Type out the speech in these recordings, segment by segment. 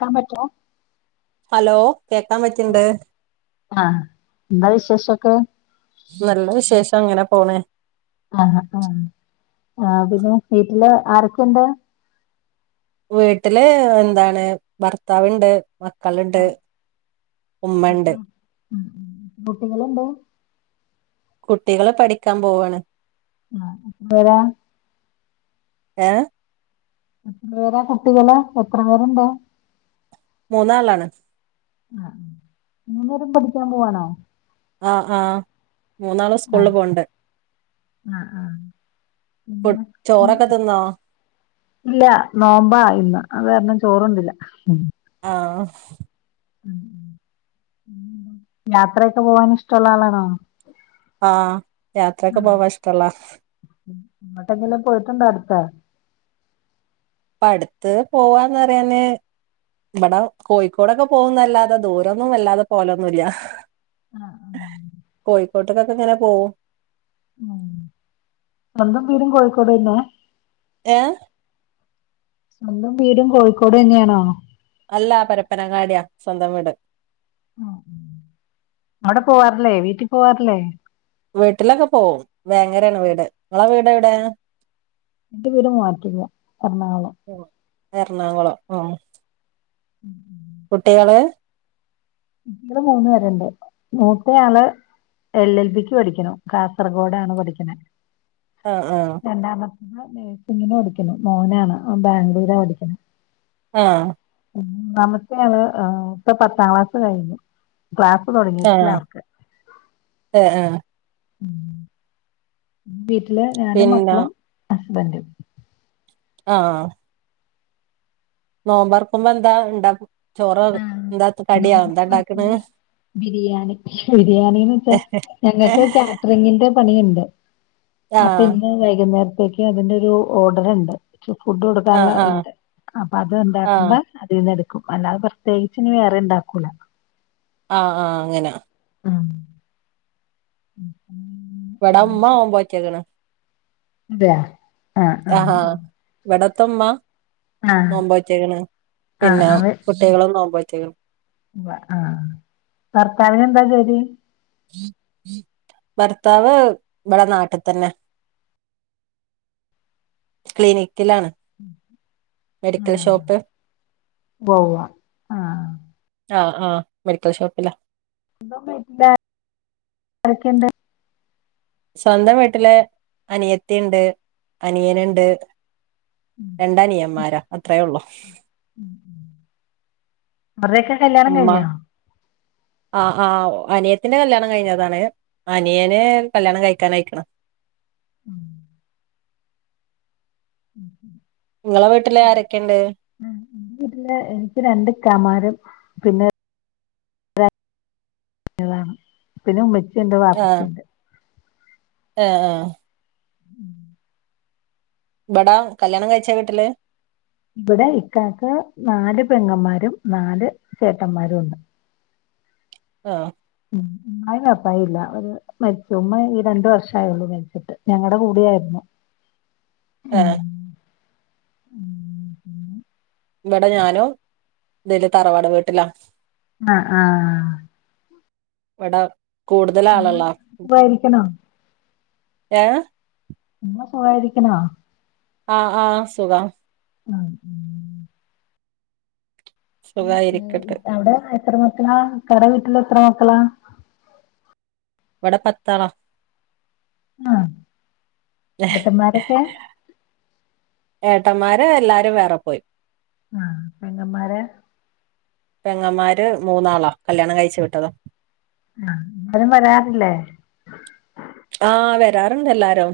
ക്കാൻ പറ്റോ ഹലോ കേക്കാൻ പറ്റിണ്ട് ആഹ എന്താ വിശേഷംക്കെ നല്ല വിശേഷം അങ്ങനെ പോണ ആഹ ആഹ ആഹ പിന്നെ വീട്ടില് ആരൊക്കെണ്ട് വീട്ടില് എന്താണ് ഭർത്താവ്ണ്ട് മക്കളുണ്ട് ആഹ് എത്ര ഉമ്മുണ്ട് ഉം കുട്ടികളുണ്ടൊ കുട്ടികളെ പഠിക്കാൻ പോവയാണ് ആഹ അപ്പരാ ഏഹ എത്ര പേരാ കുട്ടികള് എത്ര പേരുണ്ട് മൂന്നാളാണ് ആഹ മുന്നേരം പഠിക്കാൻ പോവാണോ ആഹ ആഹ മൂന്നാളും ആഹ് സ്കൂളിൽ പോണ്ട് ആഹ് ആഹ് പിന്നെ ഉം ചോറൊക്കെ തിന്നോ? ഇല്ല നോമ്പാ ഇന്ന് അത് കാരണം ചോറതിന്നില്ല ആഹ ഉം യാത്രയൊക്കെ പോവാൻ ഇഷ്ടമുള്ള ആളാണോ ആഹ യാത്രക്കെ പോവാ ഇഷ്ടല്ല ങ്ങോട്ടെങ്കിലും പോയിട്ടുണ്ടോ അടുത്ത പ്പ അടുത്ത് പോവാന്ന്റിയാന് ഇവിടെ കോഴിക്കോടൊക്കെ പോകുന്നല്ലാതെ ദൂരന്നും വല്ലാതെ പോലൊന്നുല്ല ആഹ് ഉം കോഴിക്കോട്ടേക്കൊക്കെ ഇങ്ങനെ പോകും ഉം സ്വന്തും വീടും കോഴിക്കോട് തന്നെ ഏഹ് സ്വന്തം വീടും കോഴിക്കോട് തന്നെയാണോ അല്ലാ പരപ്പനങ്ങാടിയ സ്വന്തം വീട് ഉം അവിടെ പോവാറില്ലേ വീട്ടിൽ പോവാറില്ലേ വീട്ടിലൊക്കെ പോവും വേങ്ങരയാണ് വീട് നിങ്ങളെ വീട് എവിടെ എന്റെ വീട് മൂവാറ്റുപുഴ എറണാകുളം ആഹ് എറണാകുളം ആഹ് ഉം ഉം കുട്ടികള് കുട്ടികള് മൂന്ന് പേരുണ്ട് മൂത്ത ആള് എൽ എൽ പിക്ക് പഠിക്ക് ണു കാസർഗോഡ ആണ് പഠിക്കണ ആഹ് ആഹ് രണ്ടാമത്തെ നഴ്സിങ്ങിന് പഠിക്കുന്നു മോനാണ് ഓൻ ബാംഗ്ലൂരപഠിക്കുന്നത് ആഹ് മൂന്നാമത്തെ ആള് ഇപ്പ പത്താം ക്ലാസ് കഴിഞ്ഞു ക്ലാസ് തുടങ്ങിയിട്ടില്ല അവർക്ക് ഏഹ് ഏഹ് വീട്ടില് ഞാനും പിന്നെ മക്കളും ഹസ്ബൻ്റും ആഹ് നോമ്പർക്കുമ്പോ എന്താ ഇണ്ടാക്ക ചോറാണ് കടിയോ നോമ്പ് എന്താ ണ്ടാക്ക്ണേ തുറക്കുന്ന ബിരിയാണി ബിരിയാണിന്ന് വെച്ചാ ഞങ്ങൾക്ക് കാറ്ററിങ്ങിന്റെ പണിയ്ണ്ട് ആ അപ്പൊ ഇന്ന് വൈകുന്നേരത്തേക്ക് അതിന്റെ ഒരു ഓർഡർ ഇണ്ട് ച്ച് ഫുഡ് ആ കൊടുക്കാൻള്ള ആ ഇണ്ട് അപ്പൊ അത് ആ ഇണ്ടാക്കുമ്പോ അതിൽന്ന് എടുക്കും അല്ലാതെ പ്രത്യേകിച്ച് ഇന്ന് വേറെ ഇണ്ടാക്കൂല ആഹ് ആഹ് അങ്ങന ആഹ് ഇവടെ ഉമ്മ നോമ്പോറ്റക്ക്ണ് അതെയോ ആഹ് ആഹ് ഇവട്ത്തെ ഉമ്മ ആഹ് നോമ്പോറ്റ്ക്ക്ണ് ആഹ് പിന്നെ ട്ടികളും നോമ്പോറ്റ്ക്ക്ണ് വ ആഹ് ഭർത്താവിന് എന്താ ജോലി ഭർത്താവ് ഇവടെ നാട്ട് തന്നെ ക്ലിനിക്കിലാണ് മെഡിക്കൽ ഷോപ്പ് ബോ വ്വാ ആഹ് ആഹ് മെഡിക്കൽ ഷോപ്പിലാ സ്വന്തം വീട്ടില് ആരൊക്കെയ്ണ്ട് സ്വന്തം വീട്ടില് അനിയത്തി ഇണ്ട് അനിയന്ണ്ട് രണ്ടനിയന്മാരാ അത്രയേ ഉള്ളൂ അവര്ടെയൊക്കെ കല്യാണം കഴിഞ്ഞോ ആഹ് ആഹ് അനിയത്തിന്റെ കല്യാണം കഴിഞ്ഞതാണ് അനിയന് കല്യാണം കഴിക്കാൻ ആയിക്ക്ണ് ഉം ഉം ഇങ്ങളെ വീട്ട്ല് ആരൊക്കെണ്ട് ആഹ് ഇന്റെ വീട്ട്ല് എനിക്ക് രണ്ട് ഇക്കാമാരും പിന്നെ ളാണ് പിന്ന ഉമ്മച്ചിണ്ട് വാപ്പച്ചിണ്ട് ഏഹ് ഉം ഇവടാ കല്യാണം കഴിച്ച വീട്ടില് ഇവടെ ഇക്കാക്ക് നാല് പെങ്ങന്മാരും നാല് ചേട്ടന്മാരുംണ്ട് ആഹ് ഉം ഉമ്മായും വാപ്പായും ഇല്ല ഓല് മരിച്ചു ഉമ്മ ഈ രണ്ട് വർഷം ആയൊള്ളൂ മര്ച്ചിട്ട് ഞങ്ങടെ കൂടെയായ്ർന്നു ആഹ് ഉം. ഇവടെ ഞാനും ഇവലെ തറവാട് വീട്ടിലാ ആഹ് ആഹ് ഇവടെ കൂടുതല് ഉമ്മ ആളല്ലാ സുഖായിരിക്കണോ ഏഹ് ഉമ്മ സുഖായിരിക്ക്ണോ ആഹ് ആഹ് സുഖാണ് ആ ആഹ് ഉം സുഖായിരിക്കട്ട് അവടെ എത്ര മക്കളാ ഇക്കാടെ വീട്ടില് എത്ര മക്കളാ ഇവടെ പത്താളാ ആഹ് ഏട്ടന്മാരൊക്കെ ഏട്ടന്മാരെല്ലാരും വേറെ പോയി ആഹ് പെങ്ങമാര് പെങ്ങമാര് മൂന്നാളാ കല്യാണം കഴിച്ചു വിട്ടതാ ആഹ് ആരും വരാറില്ലേ ആഹ് വരാറ്ണ്ട് എല്ലാരും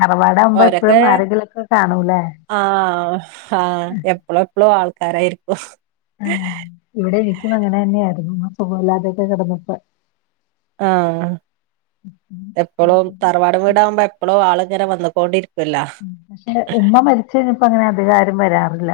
തറവാടാവുമ്പൊ ഓരൊക്കെ എപ്പഴും ആരെങ്കിലൊക്ക കാണൂലെ ആഹ് ആഹ് എപ്പളും എപ്പളും ആൾക്കാരായിരിക്കും ഇവടെ എനിക്കും അങ്ങനെന്നേയായിരുന്നു ഉമ്മ സുഖവില്ലാതെയൊക്ക കെടന്നപ്പൊ ആഹ് ഉം. ഉം. എപ്പളും അതെ. തറവാട് വീടാവുമ്പൊ എപ്പളും ആള്ങ്ങനെ വന്നുകോണ്ടിരി പഷെ ഉമ്മ മരിച്ച്ഴ്ഞ്ഞപ്പൊ അങ്ങനെ അധികാരും വരാറില്ല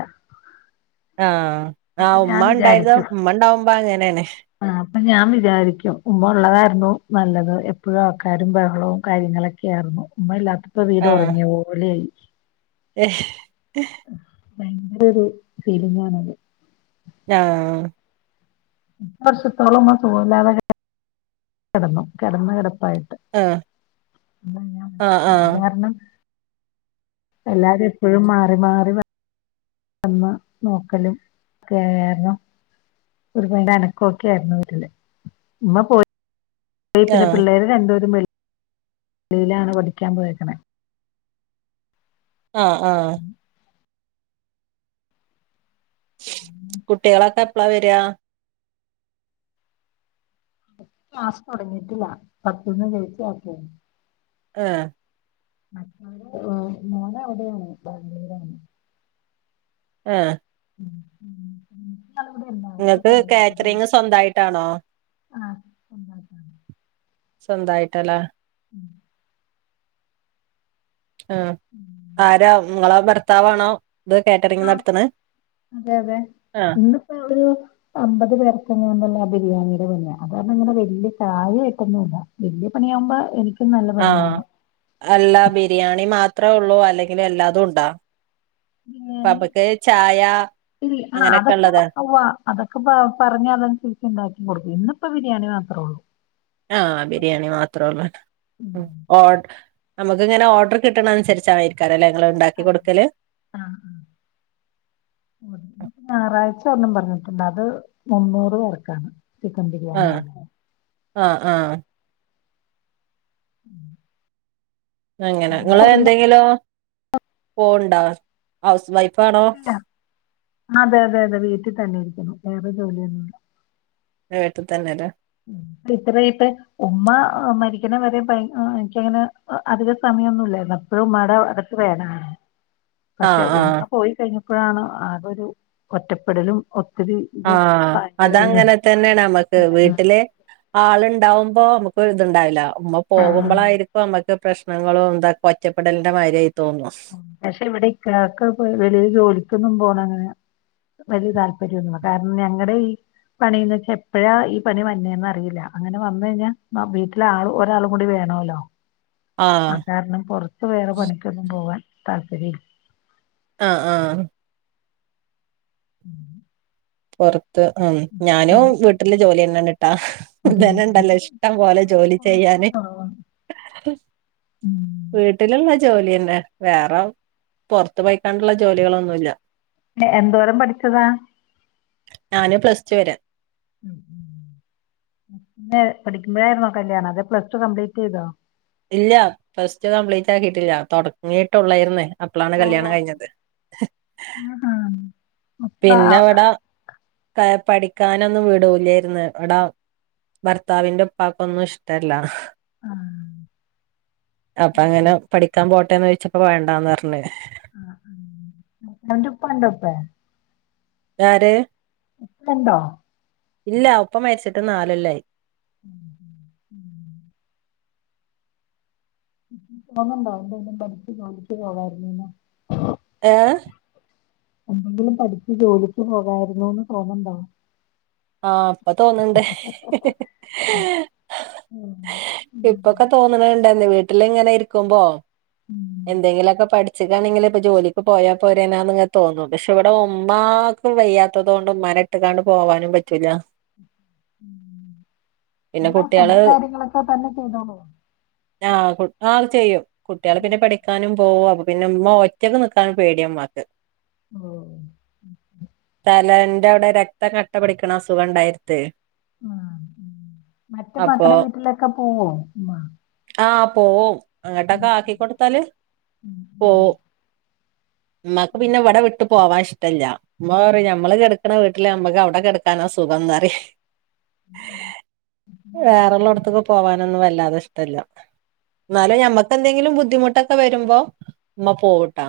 ആഹ് അപ്പൊ ആഹ് ഞാൻ ഉമ്മ ഇണ്ടായ്ർന്ന ഉമ്മ ഇണ്ടാവുമ്പൊ അങ്ങനേണ് ആഹ് അപ്പൊ ഞാൻ വിചാരിക്കും ഉമ്മ ഒള്ളതായിരുന്നു നല്ലത് എപ്പഴും ആൾക്കാരും ബഹളൊം കാര്യങ്ങളൊ യാർന്നു ഉമ്മ ഇല്ലാത്തപ്പൊ വീട് ഒറ്ങ്ങി പോലായി എശ് ഭയങ്കര ഒരു ഫീലിംഗാണത് ഞാഹ് വർഷത്തോളുമ്മ സുഖവില്ലാതെ കെ കെടന്നു കെടന്ന കെടപ്പായിട്ട് ആഹ് [unintelligible] ആഹ് ആഹ് കാര്ണം എല്ലാരും എപ്പഴും മാറി മാറി വന്ന് നോക്കലും ഒക്കെയായാർന്നു ഒരുപാട് അനക്കൊക്കായാർന്നു വീട്ടില് ഉമ്മ പോയി പിന്നെ ആഹ് പിള്ളാര് രണ്ടുപേരും വെളി വെളിയിലാണ് പഠിക്കാൻ പോയേക്ക്ണെ ആഹ് ആഹ് കുട്ടീളൊക്ക എപ്പ്ളാ വര്യാ ക്ലാസ്സ്‌ തൊട്ങ്ങീട്ടില്ല പത്ത്ന്ന് ജയിച്ചാക്കെ ആഹ് മറ്റോര് ഓഹ് മോനവടേണ് ബാംഗ്ലൂരാണ് ആഹ് ഉം ഉം ഇങ്ങക്ക് കാറ്ററിങ്ങ് സ്വന്തയിട്ടാണോ ആഹ് സ്വന്തമായിട്ടല്ല [unintelligible] ആഹ് [unintelligible] ആരാ ഇങ്ങളെ ഭർത്താവാണോ ഇത് കേട്ട ആഹ് അതെ അതെ ആഹ് ഇന്നിപ്പോ ഒരു അമ്പത് പേർക്കെങ്ങാണ്ടുള്ള ബിരിയാണിയുടെ പണിയ അതാരണം അങ്ങനെ വലിയ കാര്യയായിട്ടൊന്നുമില്ല വലിയ പണിയാകുമ്പോ എനി ആഹ് അല്ല ബിരിയാണി മാത്രേ ഉള്ളൂ അല്ലെങ്കിൽ എല്ലാതും ഉണ്ടാ ബിരിയാണി ഇപ്പമുക്ക് ചായ ഇല്ല ആ അതൊക്കെ അങ്ങനെയൊക്കെയുള്ളതാ ഉവ്വ അതൊക്കെ പറഞ്ഞാ അതനുസരിച്ച് ഉണ്ടാക്കി കൊടുക്കും ഇന്നിപ്പോ ബിരിയാണി മാത്രേ ഉള്ളൂ ആഹ് ബിരിയാണി മാത്രമുള്ളൂ ഉം ഓ നമുക്ക് ഇങ്ങനെ ഓർഡർ കിട്ടണ അനുസരിച്ചായിരിക്കാരല്ലേ ഇങ്ങള് ഉണ്ടാക്കി കൊടുക്കല് ആഹ് [unintelligible] ഞായറാഴ്ച ഒന്നും പറഞ്ഞിട്ടുണ്ട് അത് മുന്നൂറ് പേർക്കാ ചിക്കൻ ബിരിയാണ് ആഹ് പറഞ്ഞ് ആഹ് ആഹ് അങ്ങനെ നിങ്ങള് അന്നേരം എന്തെങ്കിലും പോണ്ടോ ഹൗസ് വൈഫാണോ അതെ അതെ അതെ വീട്ടിൽ തന്നെ ഇരിക്കുന്നു വേറെ ജോലിയൊന്നുമില്ല വട്ടിൽ തന്നെല്ല [unintelligible] ഉമ്മ മരിക്കുന്ന വരെ ഭയ എനിക്കങ്ങനെ അധിക സമയമൊന്നുംല്ലല്ല ഇ മട അതൊക്കെ വേണാണ് [unintelligible] പക്ഷെ ആഹ് ഉമ്മ പോയി കഴിഞ്ഞപ്പോഴാണ് ആ കരു ഒറ്റപ്പെടലും ഒ, ആഹ് അതങ്ങനെ തന്നെയ നമ്മുക്ക് ആ, വീട്ടില് ആളുണ്ടാവുമ്പോ നമുക്ക് ഇത്ണ്ടാവില്ല ഉമ്മ ആ. പോകുമ്പോളായിരിക്കും നമ്മുക്ക് പ്രശ്നങ്ങളും തൊക്കെ ഒറ്റപ്പെടലിന്റെ മര്യായി തോന്നുന്നു ഉം. പക്ഷെ ഇവിടെക്കക്കെ വളിയൽ ജോലിക്കൊന്നും പോണം അങ്ങനെ വലിയ താല്പര്യംന്ന കാരണം ഞങ്ങളുടെ ഈ പണിന്ന് വെച്ചാ എപ്പോഴാ ഈ പണി വന്നേന്ന് അറിയില്ല അങ്ങനെ കഴിഞ്ഞാൽ വീട്ടില ആ ഒരാളും കൂടി വേണമല്ലോ [unintelligible] ആഹ് കാരണം പുറത്ത് വേറെ പണിക്കൊന്നും പോവാൻ താല്പര്യമില്ല ആഹ് ആഹ് ഉ [unintelligible] പുറത്ത് ഉ ഞാനും വീട്ടില് ജോലി തന്നണ്ട്ട്ടാ ഉം. എന്റെ ബധനുണ്ടല്ലോ ഇഷ്ടം വീട്ടില് പോലെ വരെ ജോലി പോക്ക് ചെയ്യാന് കുറവാണ് ഉം. വീട്ടിലുള്ള ജോലിന്നെ വേറെ പുൊറത്ത് പയിക്കാണ്ടുള്ള ജോലികളൊന്നുമല്ല എന്തോരം പഠിച്ചതാ ഞാന് പ്ലസ് ടു വരാ പഠിക്കുമ്പോഴായിുന്നോ കല്യാണം അതെ പ്ലസ് ടു കംപ്ലീറ്റ് ചെയ്തോ ഇല്ല പ്ലസ് ടു കംപ്ലീറ്റ് ആക്കിയിട്ടില്ല തുടങ്ങിയിട്ടുള്ളായിരുന്നേ അപ്പോളാണ് കല്യാണം കഴിഞ്ഞത് ഉ ആഹ് പിന്നെ ഇവിട പഠിക്കാനൊന്നും വിടലായിരുന്നു ഇവിടാ ഭർത്താവിന്റെ ഉപ്പക്ക്ന്നും ഇഷ്ടല്ല അപ്പൊ ആ. അങ്ങനെ പഠിക്കാൻ പോട്ടെന്ന് ചോിച്ചപ്പോ വേണ്ടാന്ന് പറഞ്ഞഞ് ആഹ് അവന്റെ ഉപ്പണ്ട് ഉപ്പേ ഇത് ആര്? ഇപ്പ യിണ്ടോ? ഇല്ല ഇപ്പ മരിച്ചിട്ട് നാല് കൊല്ലം ആയി. ഉം ഉം. തോന്നുന്നുണ്ടോ എന്തേലും പഠിച്ച് ജോലിക്ക് പോവായിരുന്നുയെന്ന്. ഏഹ്. എന്തെങ്കിലും പഠിച്ച് ജോലിക്ക് പോകായിരുന്നു എന്ന് തോന്നുണ്ടോ? ആഹ് ഇപ്പൊ തോന്നണ്ട് ഉം. ഉം. ഇപ്പൊ. ഇപ്പോ തോന്നുണുണ്ട് വീട്ടിൽ ഇങ്ങനെ ഇരിക്കുമ്പോ ഉം. എന്തെങ്കിലൊക്കെ പഠി ച്ച്ക്കാണെങ്കില് ഇപ്പോ ജോലിക്ക് പോയാപ്പോരേനാന്ന് ഇങ്ങ് തോന്നും പക്ഷെ ഇവിടെ ഉമ്മാക്ക് വയ്യാത്തതു കൊണ്ട് ഉമ്മാനെ ഇട്ട് ഇട്ടങ്ങാണ്ട് പോവാനും പറ്റൂല. പിന്നെ ഉമ്മ കുട്ട്യാള് സ്വന്തം കാര്യങ്ങളൊക്കെ തന്നെ ചെയ്തോളൂവോ? ആഹ് ആഹ് ചെയ്യും കുട്ടികള് ഉം. പിന്നെ പഠിക്കാനും പോവും അപ്പോ. പിന്നെ ഉമ്മ ഒറ്റക്ക് നിക്കാന് പേടിയ ഉമ്മാക്ക്. ഓഹ്. തലേന്റെ അവിടെ രക്തം കട്ട പിടിക്കണ അസുഖ ഉണ്ടായി അടുത്ത്. ആഹ് മറ്റേ അപ്പൊ മക്കടെ വീട്ടിലൊക്കെ പോവോ? ആഹ് പോവും ഉം. അങ്ങോട്ടൊക്കെ ആക്കിക്കൊടുത്താല് ഉം. പോവും. ഉം. ഉമ്മാക്ക് പിന്നെ ഇവിടെ വിട്ട് പോവാൻ ഇഷ്ട ഇല്ല ഉമ്മ പറയും ഞമ്മള് കിടക്കണ വീട്ടില് ഞമ്മക്ക് അവിടെ കിടക്ക ക്കാന സുഖം പറയും. വേറെ ഉള്ള ഉം. ഇടത്തേക്ക് പോവാനൊന്നും വല്ലാതെ ഇഷ് യില്ല്യാ എന്നാലും ഞമ്മക്ക് എന്തെങ്കിലും ബുദ്ധിമുട്ടൊക്കെ വരുമ്പോ ഉമ്മ പോകുട്ടോ.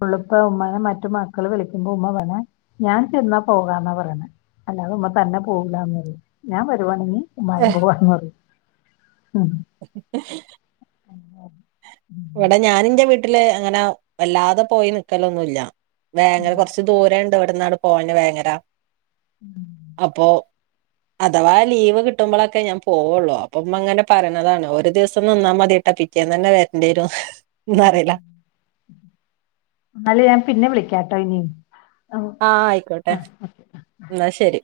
പള്ളിപ്പാ ഉമ്മ മറ്റു മക്കള് വിളിക്കുമ്പോ ഉമ്മ പറയണേ ഞാൻ ചെന്നാ പോകാന്നാ പറയണേ. അല്ലാതെ ഉമ്മ തന്നെ പോകൂലാ പറയും ഞാൻ വരുവാണെങ്കി [unintelligible] പറഞ്ഞ് കെട് ഉം. ഉം. ഇവിടെ ഞാന് എന്റെ വീട്ടില് അങ്ങനെ വല്ലാതെ പോയി നിക്കലൊന്നു ഇല്ലാ വേങ്ങര കൊറച്ച്. ദൂരം ഉണ്ട് ഇവിടുന്നാട് പോകാന് വേങ്ങര അപ്പൊ. അഥവാ ലീവ് കിട്ടുമ്പോളൊക്കെ ഞാൻ പോവുള്ളൂ അപ്പൊ ഉമ്മ അങ്ങനെ പറയണതാണ് ഒരു ദിവസം നിന്നാ മതിട്ടോ പി റ്റെന്ന് തന്നെ വരണ്ടി വരും ഹും പറയലാ. എന്നാല് ഞാൻ പിന്നെ വിളിക്കാട്ടോ ഇനി. ആഹ് ആയിക്കോട്ടെ യെന്നാ ശരി.